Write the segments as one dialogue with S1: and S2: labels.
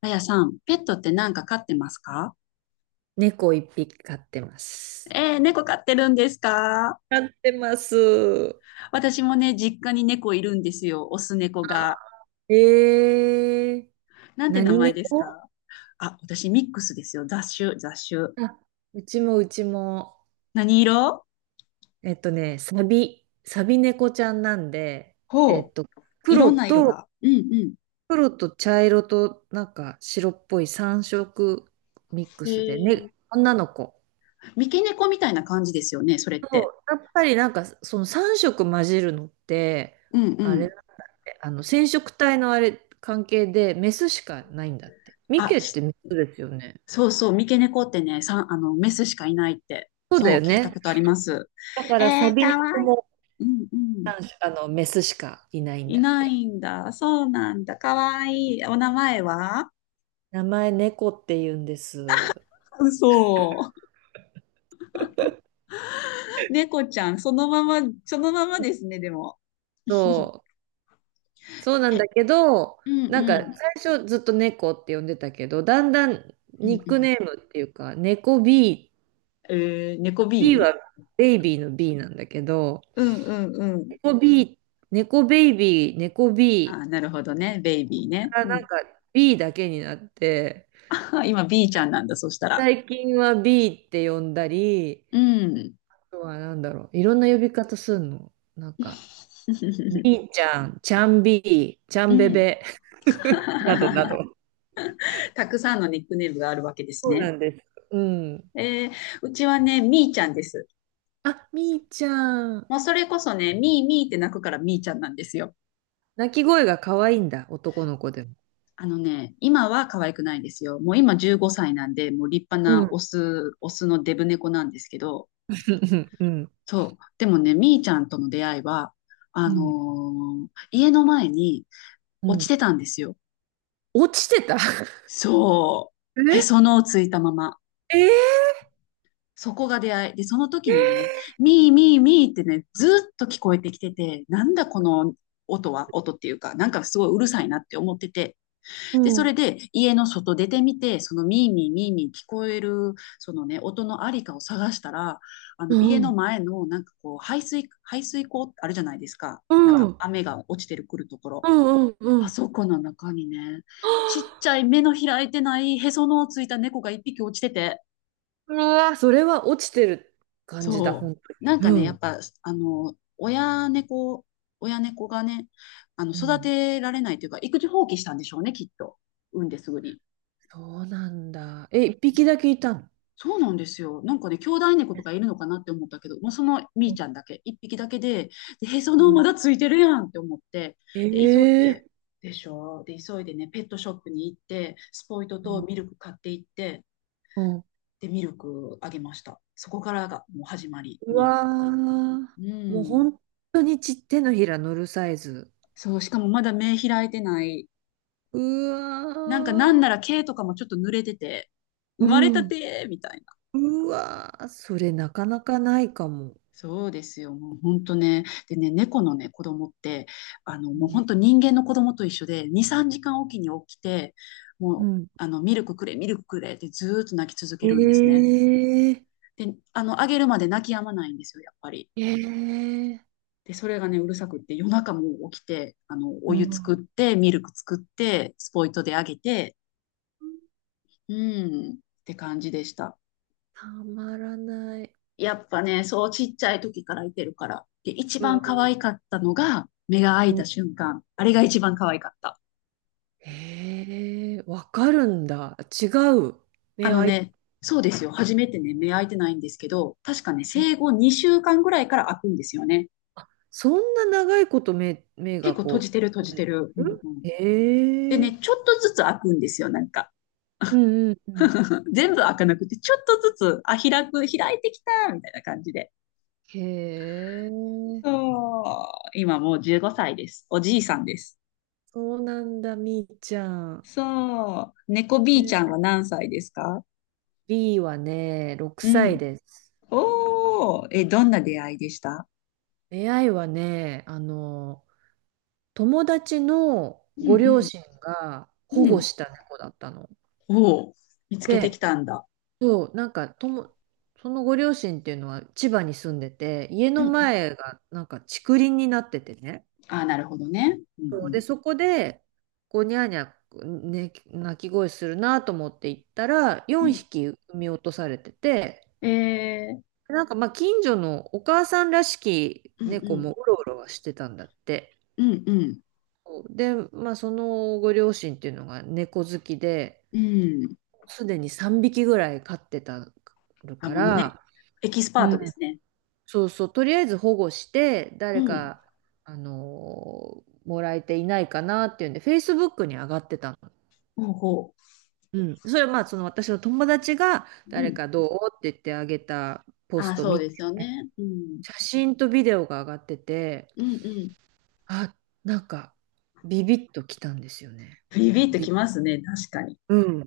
S1: あやさん、ペットって何か飼ってますか？
S2: 猫一匹飼ってます。
S1: 猫飼ってるんですか？
S2: 飼ってます。
S1: 私もね、実家に猫いるんですよ。オス猫が。
S2: えー、
S1: なんて名
S2: 何
S1: 前です
S2: 猫？
S1: か？あ、私ミックスですよ。雑種、雑種。
S2: あ、うちも、
S1: 何色？
S2: サビ猫ちゃんなんで、
S1: ほう、いろ
S2: 黒
S1: んな色
S2: と、
S1: が。うんうん。
S2: 黒と茶色となんか白っぽい3色ミック
S1: え
S2: スで、ね、
S1: ー、
S2: 女の子。
S1: 三毛猫みたいな感じですよね、それっ
S2: そ
S1: て。
S2: うやっぱりなんかその3色混じるのって、
S1: うん
S2: あ
S1: う
S2: れ
S1: ん。
S2: だね、あの染色体のあれ関係でメスしかないんだって。ミ
S1: あ、
S2: ケってメスですよね。
S1: そうそう、三毛猫ってね、あの、メスしかいないって、
S2: そうだ
S1: そう、
S2: よ
S1: 聞いた
S2: ね。
S1: ことあります。
S2: だから
S1: え
S2: サ
S1: ー、
S2: ビ
S1: かわ
S2: 猫
S1: いい。
S2: も、
S1: うんうん。
S2: あの、メスしかいないん
S1: い
S2: だっ
S1: な
S2: て。
S1: いんだ。そうなんだ。かわいい。お名前は？
S2: 名前猫って言うんです。
S1: 嘘。猫ちゃん、そのまま、そのままですね、でも。
S2: そう。そうなん
S1: え、
S2: だけど、
S1: うん
S2: なんか
S1: うん。
S2: 最初ずっと猫って呼んでたけど、だんだん
S1: うん
S2: ニッ
S1: う
S2: クネ
S1: ん。
S2: ームっていうか、猫 B、
S1: えー、猫
S2: B
S1: B？
S2: はベイビーの B なんだけど、
S1: うんうんうん。
S2: 猫 B、猫ベイビー、猫
S1: あ、
S2: B
S1: なるほどね。ベイビー
S2: か
S1: ね。
S2: ら
S1: う
S2: なん
S1: ん。
S2: か B だけになって、
S1: 今 B ちゃんなんだ、そしたら。
S2: 最近は B って呼んだり、
S1: うん。
S2: あとはなんだろう、いろんな呼び方するの。なんか、ビーちゃん、ちゃんビー、ちゃ
S1: う
S2: んべ
S1: ん。
S2: べ、などな ど。
S1: たくさんのニックネームがあるわけです
S2: そう
S1: ね。
S2: なんです。うん。
S1: えー、うちはね、みーちゃんです。
S2: あ、みーちゃん。
S1: もうそれこそね、みーみーって泣くからみーちゃんなんですよ。
S2: 鳴き声が可愛いんだ、男の子でも。
S1: あのね、今は可愛くないですよ。もう今15歳なんで、もう立派
S2: う
S1: なオ
S2: ん。
S1: ス、オスのデブ猫なんですけど、
S2: うん。
S1: そう。でもね、みーちゃんとの出会いは、
S2: うん。
S1: 家の前に
S2: う
S1: 落ち
S2: ん。
S1: てたんですよ。
S2: 落ちてた？
S1: そう。へその をついたまま。
S2: ええ
S1: そこが出会い。で、その時にね、
S2: ー、
S1: みーみーみーってね、ずっと聞こえてきてて、なんだこの音は、音っていうか、なんかすごいうるさいなって思ってて、
S2: う
S1: で、そ
S2: ん。
S1: れで家の外出てみて、そのミーミーミーミー聞こえる、そのね、音のありかを探したら、あの
S2: う
S1: 家の
S2: ん。
S1: 前のなんかこう、排水溝あるじゃないですか。なん
S2: う
S1: か
S2: ん。
S1: 雨が落ちてくるとこ
S2: う
S1: ろ。
S2: んうんう
S1: あ
S2: ん。
S1: そこの中にね、ちっ ちゃい目の開いてないへその緒ついた猫が一匹落ちてて、
S2: うわ、それは落ちてる感じだ、
S1: そ
S2: 本
S1: う。なん
S2: 当
S1: か
S2: に。う
S1: ね、やっ
S2: ん。
S1: ぱ、親猫がね、
S2: う
S1: 育
S2: ん。
S1: てられないというか、育児放棄したんでしょうね、きっと。産んですぐに。
S2: そうなんだ。え、一匹だけいたの？
S1: そうなんですよ。なんかね、兄弟猫とかいるのかなって思ったけど、もうそのみー
S2: う
S1: ちゃんだけ、一匹だけで、で、へその緒まだ
S2: ん。
S1: ついてるやんって思って、で、急い
S2: え
S1: で、
S2: え
S1: でしょで、急いでね、ペットショップに行って、スポイトとミ
S2: ー
S1: ルク買って行って、
S2: うん。
S1: で、ミルクあげました。そこからがもう始まり、
S2: う
S1: ミー
S2: わ
S1: ト。
S2: ー、
S1: う
S2: もう
S1: ん。
S2: 本当にち手のひら乗るサイズ。
S1: そう、しかもまだ目開いてない。
S2: う
S1: なんかなん
S2: わー、
S1: なら毛とかもちょっと濡れてて、生
S2: う
S1: まれた
S2: ん、
S1: てみたいな。
S2: うわー、それなかなかないかも。
S1: そうですよ。もう本当ね。でね、猫のね、子供って、
S2: う
S1: もう
S2: ん
S1: 本当人間の子供と一緒で、2、3時間おきに起きて、も
S2: う
S1: う、
S2: ん
S1: ミルクくれ、ミルクくれってずーっと泣き続
S2: え
S1: けるんですね。
S2: ー、
S1: で、あげるまで泣き止まないんですよ、やっぱり。
S2: えー、
S1: で、それがね、うるさくって、夜中も起きて、お
S2: う
S1: 湯作っ
S2: ん、
S1: て、ミルク作って、スポイトであげて、うん、って感じでした。
S2: たまらない。
S1: やっぱね、そうちっちゃい時からいてるから。で、一
S2: う
S1: 番
S2: ん、
S1: 可愛かったのが、目が開い
S2: う
S1: た
S2: ん
S1: 瞬間。あれが一番可愛かった。
S2: へえー、わかるんだ。違う。
S1: あ
S2: 目、
S1: の
S2: あい、
S1: ね、そうですよ。初めてね、目開いてないんですけど、確かね、生後2週間ぐらいから開くんですよね。
S2: そんな長いこと目、目
S1: 結
S2: が
S1: 構閉じ
S2: こ
S1: てる閉じてる。う
S2: う。う
S1: ん
S2: ん
S1: うん、で
S2: へえ
S1: ね、
S2: ー、
S1: ちょっとずつ開くんですよ、なんか。
S2: うんうんうん
S1: 全部開かなくて、ちょっとずつ、あ、開く、開いてきた、みたいな感じで。
S2: へえ。
S1: そう。今もう15歳です。おじいさんです。
S2: そうなんだ、みーちゃん。
S1: そう。猫 B ちゃん
S2: で、
S1: は何歳ですか？
S2: B はね、6
S1: う
S2: 歳
S1: ん。
S2: です。
S1: おー、え、どんな出会いでした？
S2: 出会いはね、あの、友達の
S1: う
S2: ご
S1: んう
S2: 両
S1: ん。
S2: 親が保
S1: う
S2: 護
S1: ん。
S2: した猫だったの。
S1: おお、見つけてき
S2: で、
S1: たんだ。
S2: そう、なんかとも、そのご両親っていうのは千葉に住んでて、家
S1: う
S2: の
S1: んうん。
S2: 前がなんか竹林になっててね。
S1: ああ、なるほどね。う
S2: そう
S1: ん
S2: で、そこで、こう、ニャーニャー、ね、鳴き声するなと思って行ったら、
S1: うん。う
S2: 4
S1: ん。
S2: 匹産み落とされてて、
S1: えー、
S2: なんかまあ近所のお母さんらしき
S1: うん
S2: 猫
S1: うん。
S2: もうろうろはしてたんだって。
S1: うんうん。
S2: で、まあそのご両親っていうのが猫好きで、
S1: うん。
S2: すでに3匹ぐらい飼ってたる
S1: あ、
S2: か
S1: もうね、
S2: ら、
S1: エキスパー
S2: うん、
S1: トですね。
S2: そうそう、とりあえず保護して、
S1: う
S2: 誰
S1: ん。
S2: か、もらえていないかなっていうんで、Facebook に上がってたの。
S1: ほうほ
S2: うん、それはまあその私の友達が
S1: う。う
S2: 誰
S1: ん。
S2: かどうって言ってあげたポ
S1: あ
S2: ス
S1: あ、
S2: ト
S1: そう
S2: 見て、
S1: ですよね。うん。
S2: 写真とビデオが上がってて、
S1: うんうん。
S2: あ、なんか、ビビッときたんですよね。
S1: ビビッとき
S2: び、
S1: ますね、確かに。
S2: うん。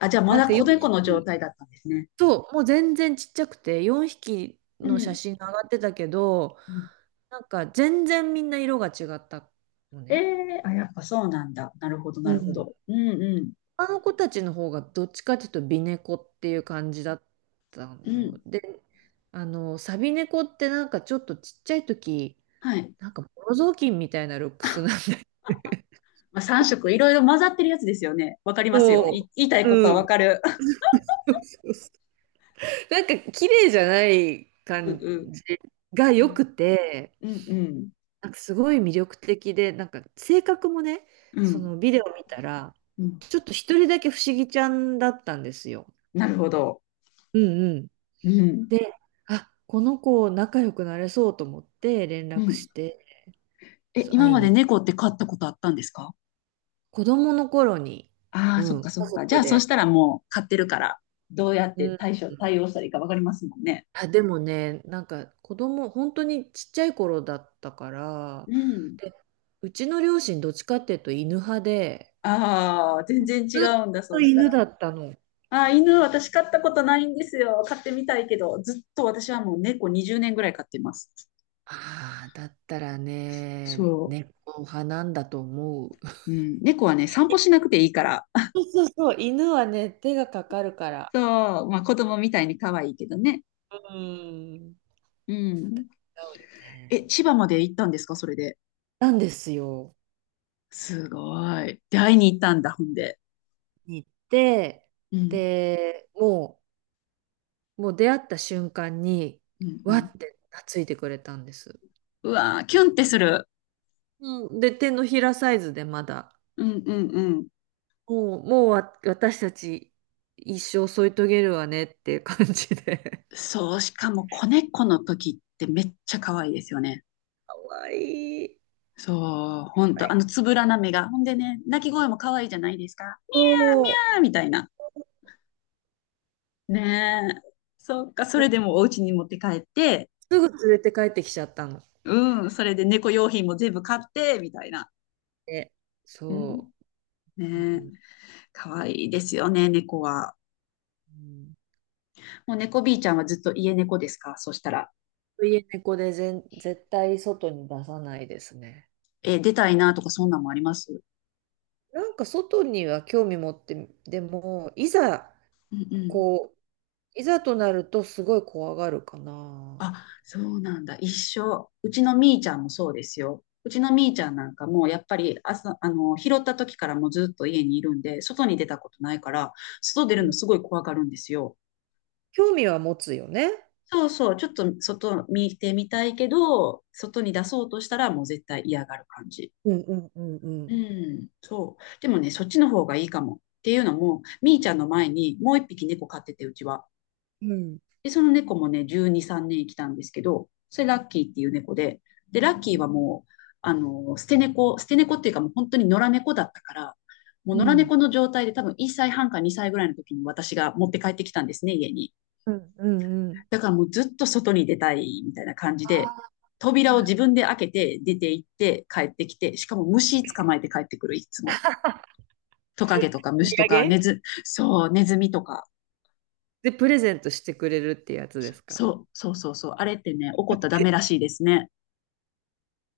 S1: あ、じゃあま
S2: なん
S1: だ
S2: かよ、
S1: 子猫の状態だったんですね。
S2: そう、もう全然ちっちゃくて、4匹
S1: う
S2: の写
S1: ん。
S2: 真が上がってたけど、
S1: うん
S2: なんか全然みんな色が違ったの
S1: え
S2: ね。
S1: ー、あ、やっぱそうなんだ。なるほど、
S2: う
S1: なるほ
S2: ん。
S1: ど。うんうん。
S2: 他の子たちの方がどっちかというと美猫っていう感じだった
S1: う
S2: の
S1: ん。
S2: で、あの、サビ猫ってなんかちょっとちっちゃい時、
S1: はい。
S2: なんかボロ雑巾みたいなルックスなんだけ
S1: まあ、3色いろいろ混ざってるやつですよね。わかり
S2: ど、
S1: ますよ。
S2: そ
S1: 言いたい
S2: う
S1: こと
S2: う
S1: はわ
S2: ん。
S1: かる。
S2: そうそう、なんか綺麗じゃない
S1: うん
S2: 感
S1: うん
S2: じが
S1: う
S2: 良
S1: ん。
S2: くて、
S1: うんうん。
S2: なんかすごい魅力的で、なんか性格もね、
S1: う
S2: そ
S1: ん。
S2: のビデオ見たら、
S1: うん。
S2: ちょっと一人だけ不思議ちゃんだったんですよ。
S1: なるほど。
S2: うんうん。
S1: うん。
S2: で、あ、この子仲良くなれそうと思って連
S1: う
S2: 絡し
S1: ん。
S2: て、
S1: え、
S2: そう、
S1: 今
S2: 会い
S1: まで
S2: に。
S1: 猫って飼ったことあったんですか？
S2: 子供の頃に、
S1: ああ
S2: う
S1: ー、そっ
S2: ん、
S1: かそっ
S2: 家
S1: か。じゃ
S2: 族
S1: あ、そし
S2: で、
S1: たらもう飼ってるから、どうやっ
S2: う
S1: て
S2: ん。
S1: 対応したらいいかわかりますもんね。
S2: あ、でもね、なんか子供、本当にちっちゃい頃だったか
S1: う
S2: ら、
S1: ん。
S2: で、うちの両親どっちかっていうと犬派で、
S1: ああ、全然違
S2: ずっ
S1: うんだ、そ
S2: と
S1: うした
S2: 犬
S1: ら。
S2: だったの。
S1: ああ、犬、私飼ったことないんですよ。飼ってみたいけど、ずっと私はもう猫20年ぐらい飼ってます。
S2: ああ、だったらね、
S1: そう。
S2: 猫派なんだと思う。
S1: うん、猫はね、散歩しなくていいから。
S2: そうそうそう、犬はね、手がかかるか ら。
S1: そう、まあ子供みたいに可愛いけどね。
S2: うん。違う
S1: うん。
S2: よね。
S1: え、千葉まで行ったんですか、それで？
S2: なんですよ。
S1: すごい。で、会いに行ったんだ、ほんで。
S2: に行って、
S1: うん、
S2: で、もう、もう出会った瞬間に、
S1: うん、う
S2: わ
S1: ん。
S2: って懐いてくれたんです。
S1: うわー、キュンってする。
S2: うん、で、手のひらサイズでまだ、
S1: うん、うん、うん。
S2: もう、私たち一生添い遂げるわねっていう感じで。
S1: そう、しかも子猫の時ってめっちゃ可愛いですよね。
S2: かわいい。
S1: そう、ほんと、あのつぶらな目が。ほんでね、鳴き声も可愛いじゃないですか。ミ
S2: そ
S1: ャーみたいな。ねえ。そっか、それ
S2: う。
S1: でもお家に持って帰って、
S2: すぐ連れて帰ってきちゃったの。
S1: うん、それで猫用品も全部買って、みたいな。
S2: で、
S1: うん。
S2: そう。
S1: ね
S2: う
S1: え、
S2: ん
S1: かわいいですよね、猫は。
S2: うん。
S1: もう猫 B ちゃんはずっと家猫ですかそしたら？
S2: 家猫で全絶対外に出さないですね。
S1: え、出たいなとかそんなんもあります？
S2: なんか外には興味持って、でも、いざ、
S1: うんうん。
S2: こう、いざとなるとすごい怖がるかな。
S1: あ、そうなんだ。一緒。うちのみーちゃんもそうですよ。うちのみーちゃんなんかもうやっぱり朝、拾った時からもうずっと家にいるんで、外に出たことないから、外出
S2: う
S1: るの
S2: ん、
S1: すごい怖がるんですよ。
S2: 興味は持つよね。
S1: そうそう、ちょっと外見てみたいけど、外に出そうとしたらもう絶対嫌がる感じ。
S2: うんうんうんう
S1: う
S2: ん。
S1: ん、そう。でもね、そっちの方がいいかも。っていうのも、みーちゃんの前にもう一匹猫飼ってて、うちは。
S2: うん。
S1: で、その猫もね、12、3年生きたんですけど、それラッキーっていう猫で、で、ラッキー
S2: う
S1: はもう、捨て猫、捨て猫っていうかもう本当に野良猫だったから、もう野良
S2: ん。
S1: 猫の状態で多分1歳半か2歳ぐらいの時に私が持って帰ってきたんですね、家に。
S2: うんうんうん。
S1: だからもうずっと外に出たいみたいな感じ
S2: あ
S1: で、
S2: あ、
S1: 扉を自分で開けて出て行って帰ってきて、しかも虫捕まえて帰ってくる、いつも。トカゲと
S2: お
S1: か虫
S2: 土
S1: とか
S2: 産
S1: そう、ネズミとか。
S2: で、プレゼントしてくれるってやつです
S1: そ
S2: か？
S1: う、そうそうそう。あれってね、怒ったらダメらしいですね。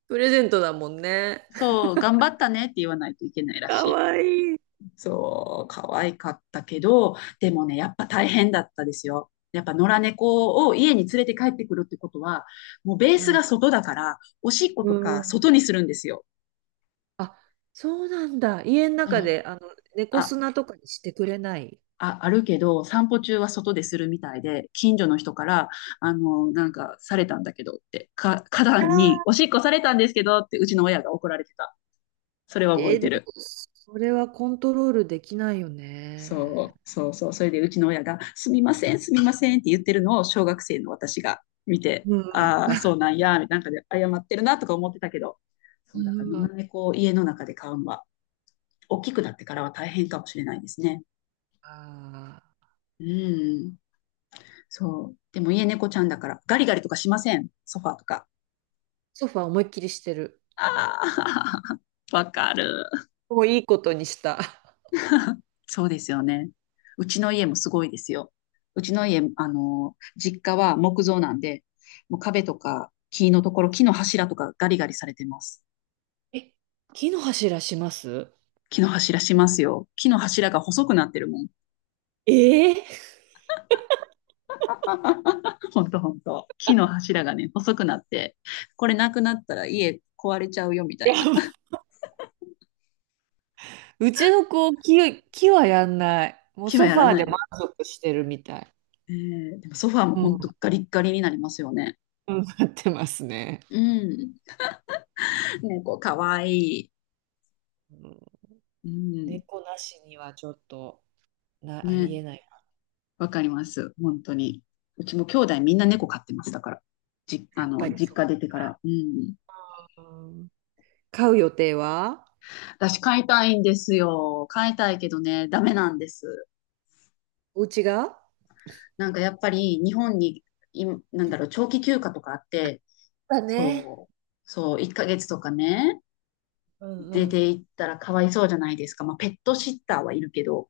S2: プレゼントだもんね。
S1: そう、頑張ったねって言わないといけないらし
S2: か
S1: い。
S2: わいい。
S1: そう、可愛かったけど、でもね、やっぱ大変だったですよ。やっぱ野良猫を家に連れて帰ってくるってことは、もうベー
S2: う
S1: ス
S2: ん。
S1: が外だから、おしっこ
S2: う
S1: とか
S2: ん、
S1: 外にするんですよ。
S2: あ、そうなんだ。家の
S1: そ
S2: 中
S1: う
S2: で、あの、猫
S1: あ、
S2: 砂とかにしてくれない？
S1: あるけど、散歩中は外でするみたいで、近所の人から、なんか、されたんだけどって、花壇に、お
S2: あ
S1: しっこされたんですけどって、うちの親が怒られてた。それは
S2: ー
S1: 覚
S2: え
S1: え
S2: ー
S1: て
S2: でも、
S1: る。
S2: それはコントロールできないよね。
S1: そう、そうそう。それで、うちの親が、すみません、すみませんって言ってるのを、小学生の私が見て、
S2: うん。
S1: ああ、そうなんや、なんかで、謝ってるなとか思ってたけど、
S2: う
S1: そう、だから、野
S2: ん。
S1: 良猫を家の中で飼うのは、大きくなってからは大変かもしれないですね。
S2: ああ、
S1: うん。そう。でも家猫ちゃんだから、ガリガリとかしません。ソファーとか。
S2: ソファー思いっきりしてる。
S1: ああ、わかる。
S2: もういいことにした。
S1: そうですよね。うちの家もすごいですよ。うち
S2: う
S1: の家、
S2: ん、
S1: 実家は木造なんで、もう壁とか木のところ、木の柱とかガリガリされてます。
S2: え、木の柱します？
S1: 木の柱しますよ。木の柱が細くなってるもん。
S2: ええ、
S1: ほんとほんと。木の柱がね、細くなって、これなくなったら家壊れちゃうよみた
S2: や
S1: いな。
S2: ば、 うちの子、木はやんない。もう
S1: 木は
S2: ソ
S1: や
S2: フ
S1: ら
S2: ァー
S1: な
S2: で
S1: い
S2: 満
S1: で。
S2: 足してるみたい。
S1: えーでもソファーも
S2: う
S1: ほ
S2: ん、
S1: んとガリッガリになりますよね。
S2: うん、なってますね。
S1: うん。ね、こう、かわいい。
S2: うん、
S1: うん。
S2: 猫なしにはちょっとあり
S1: ね、
S2: えない。
S1: わかります。本当に。うちも兄弟みんな猫飼ってます。たから。
S2: やっぱり
S1: 実
S2: そ
S1: 家出てから。うん。
S2: う。うん、買う予定は？
S1: 私飼いたいんですよ。飼いたいけどね、ダメなんです。
S2: お家が？
S1: なんかやっぱり日本に、い、なんだろう、長期休暇とかあって、
S2: だね。
S1: そう、そう、1ヶ月とかね、
S2: うん
S1: 出
S2: うん。
S1: て行ったらかわいそうじゃないですか。まあ、ペットシッターはいるけど、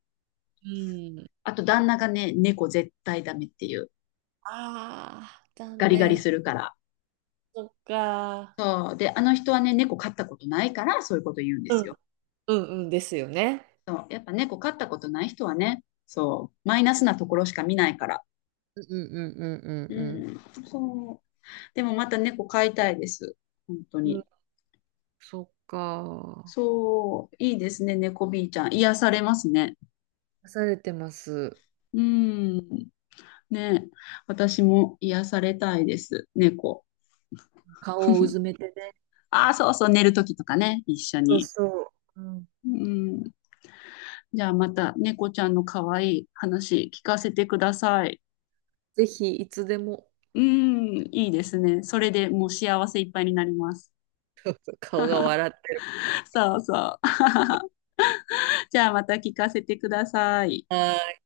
S2: うん。
S1: あと旦那がね、猫絶対ダメっていう。
S2: ああ、
S1: ガ
S2: 残
S1: リガリす
S2: 念。
S1: るから。
S2: そっか。
S1: そう。で、あの人はね、猫飼ったことないから、そういうこと言うんで
S2: う
S1: す
S2: ん
S1: よ。
S2: うんうんですよね。
S1: そう。やっぱ猫飼ったことない人はね、そう。マイナスなところしか見ないから。
S2: うんうんうん
S1: う
S2: うん
S1: ん。そう。でもまた猫飼いたいです。本当
S2: うん。う
S1: に。
S2: ん、そっか。
S1: そう。いいですね、猫 B ちゃん。癒されますね。
S2: 出されてます。
S1: うん。ね。私も癒されたいです、猫。
S2: 顔をうず めてね。
S1: ああ、そうそう、寝るときとかね、一緒
S2: そう
S1: に。
S2: そう。うん、
S1: うん。じゃあまた猫ちゃんの可愛い話聞かせてください。
S2: ぜひ、いつでも。
S1: うーん、いいですね。それでもう幸せいっぱいになります。
S2: 顔が 笑ってる。
S1: そうそう。じゃあまた聞かせてください。
S2: はい。